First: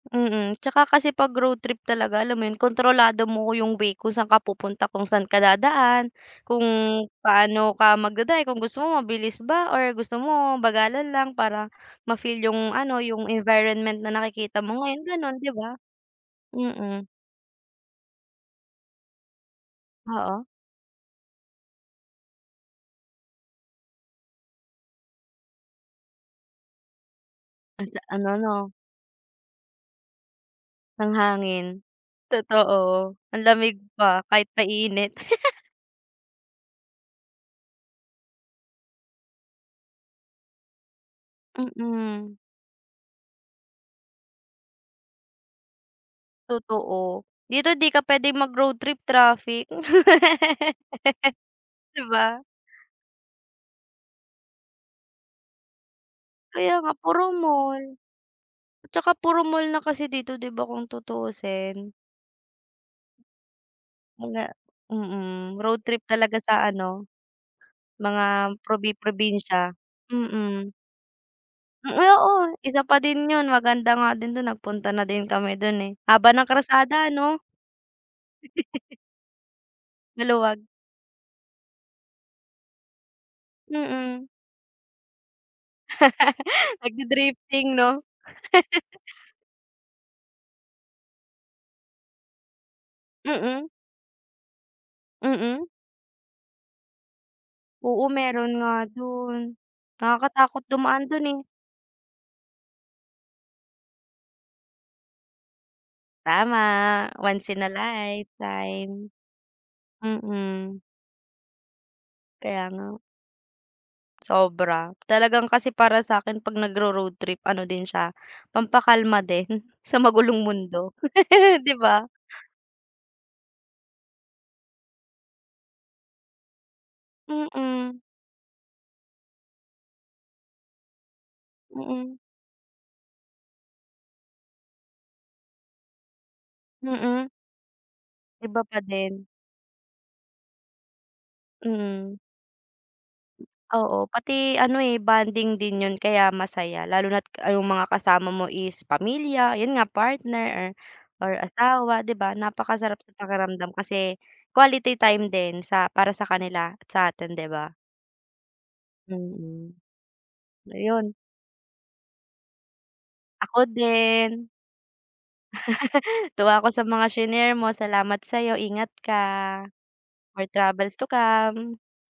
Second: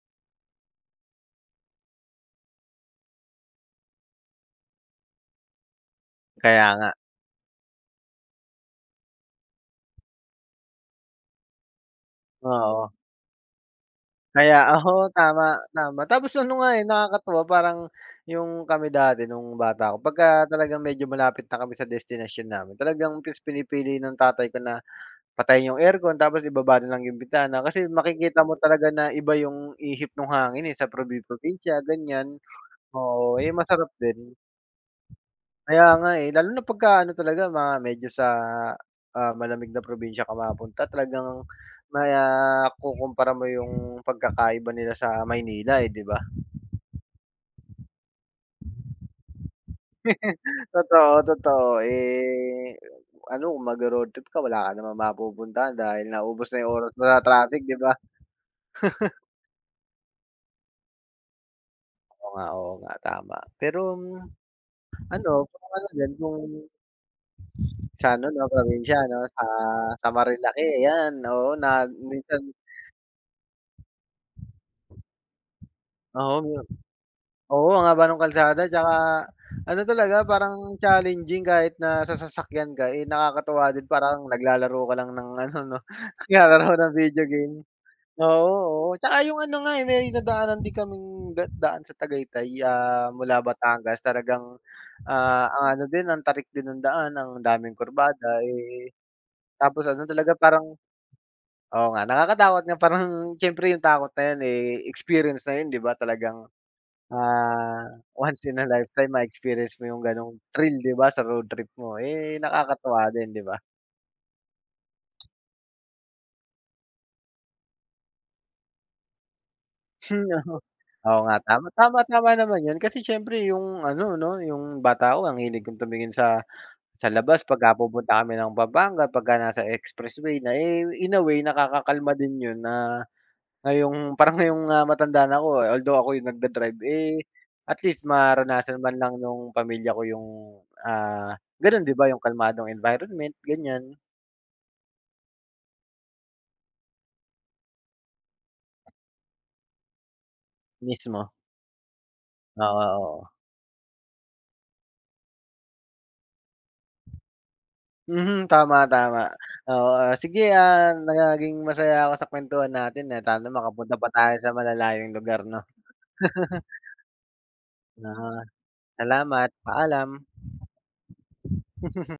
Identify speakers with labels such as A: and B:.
A: Mm, 'tsaka kasi 'pag road trip talaga alam mo 'yun, kontrolado mo 'yung way kung saan ka pupunta, kung saan ka dadaan, kung
B: Kaya nga.
A: paano ka mag-da-drive, kung gusto mo mabilis ba, or gusto mo bagalan lang para ma-feel
B: Ah,
A: 'yung
B: oo.
A: ano, 'yung environment na nakikita
B: Kaya
A: mo ngayon, 'yung
B: ako,
A: gano'n 'di
B: tama,
A: ba.
B: tama. Tapos ano nga eh,
A: Mm.
B: nakakatuwa, parang 'yung kami dati nung bata ako,
A: Oo.
B: pagka talagang medyo malapit na kami sa destinasyon namin, talagang mas pinipili ng tatay ko na patayin 'yung aircon, tapos ibaba na lang 'yung bintana,
A: Ang
B: kasi
A: sa ano
B: makikita mo
A: 'no.
B: talaga na iba 'yung ihip nung hangin eh, sa
A: Ang hangin,
B: probi-probinsya, ganiyan.
A: totoo.
B: Oo,
A: Ang
B: ayun
A: lamig
B: masarap
A: pa,
B: din.
A: kahit mainit.
B: Kaya nga eh, lalo na pagkaano talaga, mga medyo sa, ah, malamig na probinsya ka mapunta, talagang mai
A: Mm.
B: ah, kukumpara mo 'yung pagkakaiba nila sa Maynila eh, 'di ba.
A: Totoo, dito 'di ka puwedeng mag-road trip, traffic.
B: Totoo, totoo.
A: 'Di ba.
B: Eh, ano kung mag-ro-road trip ka wala ka namang mapupuntahan dahil naubos na 'yung
A: Kaya nga,
B: oras mo sa
A: puro
B: traffic 'di
A: mall.
B: ba.
A: At saka puro mall na kasi dito, 'di ba, kung tutuusin.
B: Oo nga, oo nga, tama. Pero,
A: Mga
B: ano
A: mm,
B: kung
A: road
B: ano
A: trip
B: din
A: talaga
B: kung
A: sa ano,
B: Sa ano 'no
A: mga
B: probinsya ano sa,
A: probi-probinsya,
B: sa
A: mm.
B: Marilaque, 'yan, oo na
A: Hmm, oo.
B: minsan
A: Isa pa din 'yun, maganda nga din dun, nagpunta na din kami dun eh. Haba
B: Oo,
A: ng
B: yun.
A: kalsada ano.
B: Oo ang haba nung kalsada, 'tsaka, ano talaga
A: Maluwag.
B: parang challenging kahit na sa sasakyan ka, eh nakakatuwa din parang
A: Mm.
B: naglalaro ka lang ng ano 'no, naglalaro ka ng video game.
A: Nag-di-drifting 'no.
B: Oo, oo. 'Tsaka 'yung ano nga eh, may nadaanan din kaming da daan sa Tagaytay, ah, mula
A: Mm.
B: Batangas talagang, ah,
A: Mm.
B: ang ano din ang tarik din ng daan, ang daming
A: Oo
B: kurbada
A: meron nga
B: eh,
A: dun,
B: tapos ano talagang
A: nakakatakot
B: parang
A: dumaan dun eh.
B: oo nga, nakakatakot nga parang siyempre 'yung takot na 'yan eh ,experience na 'yun 'di ba, talagang,
A: Tama, once in a
B: ah, once in a
A: lifetime.
B: lifetime ma-experience mo 'yung gano'ng thrill
A: Mm.
B: 'di ba sa road trip mo. Eh,
A: Kaya nga.
B: nakakatuwa din, 'di ba.
A: Sobra. Talagang kasi para sa'kin 'pag nagro-road trip ano din siya, pampakalma din, sa
B: Hmm,
A: magulong
B: oo.
A: mundo,
B: Oo nga. Tama,
A: 'di
B: tama,
A: ba.
B: tama naman 'yun. Kasi siyempre 'yung ano 'no, 'yung bata ako ang hilig kong tumingin sa sa labas 'pag, ah,
A: Mm.
B: pupunta kami ng Pampanga, pagka nasa expressway na, eh in a way, nakakakalma
A: Mm.
B: din 'yun, na ngayong parang ngayong, ah, matanda na ako, although ako yungnag-da-drive, eh
A: Mm.
B: at least
A: Iba
B: maranasan
A: pa
B: man lang
A: din.
B: nung pamilya ko 'yung, ah, ganun 'di ba
A: Mm.
B: 'yung kalmadong environment, ganiyan.
A: Oo. Pati ano eh, bonding din 'yun kaya masaya. Lalo na't 'yung mga kasama mo is pamilya, 'yun nga partner,
B: Mismo.
A: or asawa, 'di ba
B: Oo,
A: napakasarap sa
B: oo.
A: pakiramdam, kasi quality time din sa para sa kanila at sa atin 'di ba.
B: Mhm, tama, tama.
A: Mm.
B: Oo, ah, sige,
A: So
B: ah,
A: 'yon.
B: naging masaya ako sa kuwentuhan natin, at sana
A: Ako
B: makapunta pa tayo
A: din.
B: sa malalayong lugar 'no.
A: Natuwa ako sa mga shinare mo,
B: Na.
A: salamat sa'yo, ingat ka!
B: Salamat! Paalam!
A: More travels to come.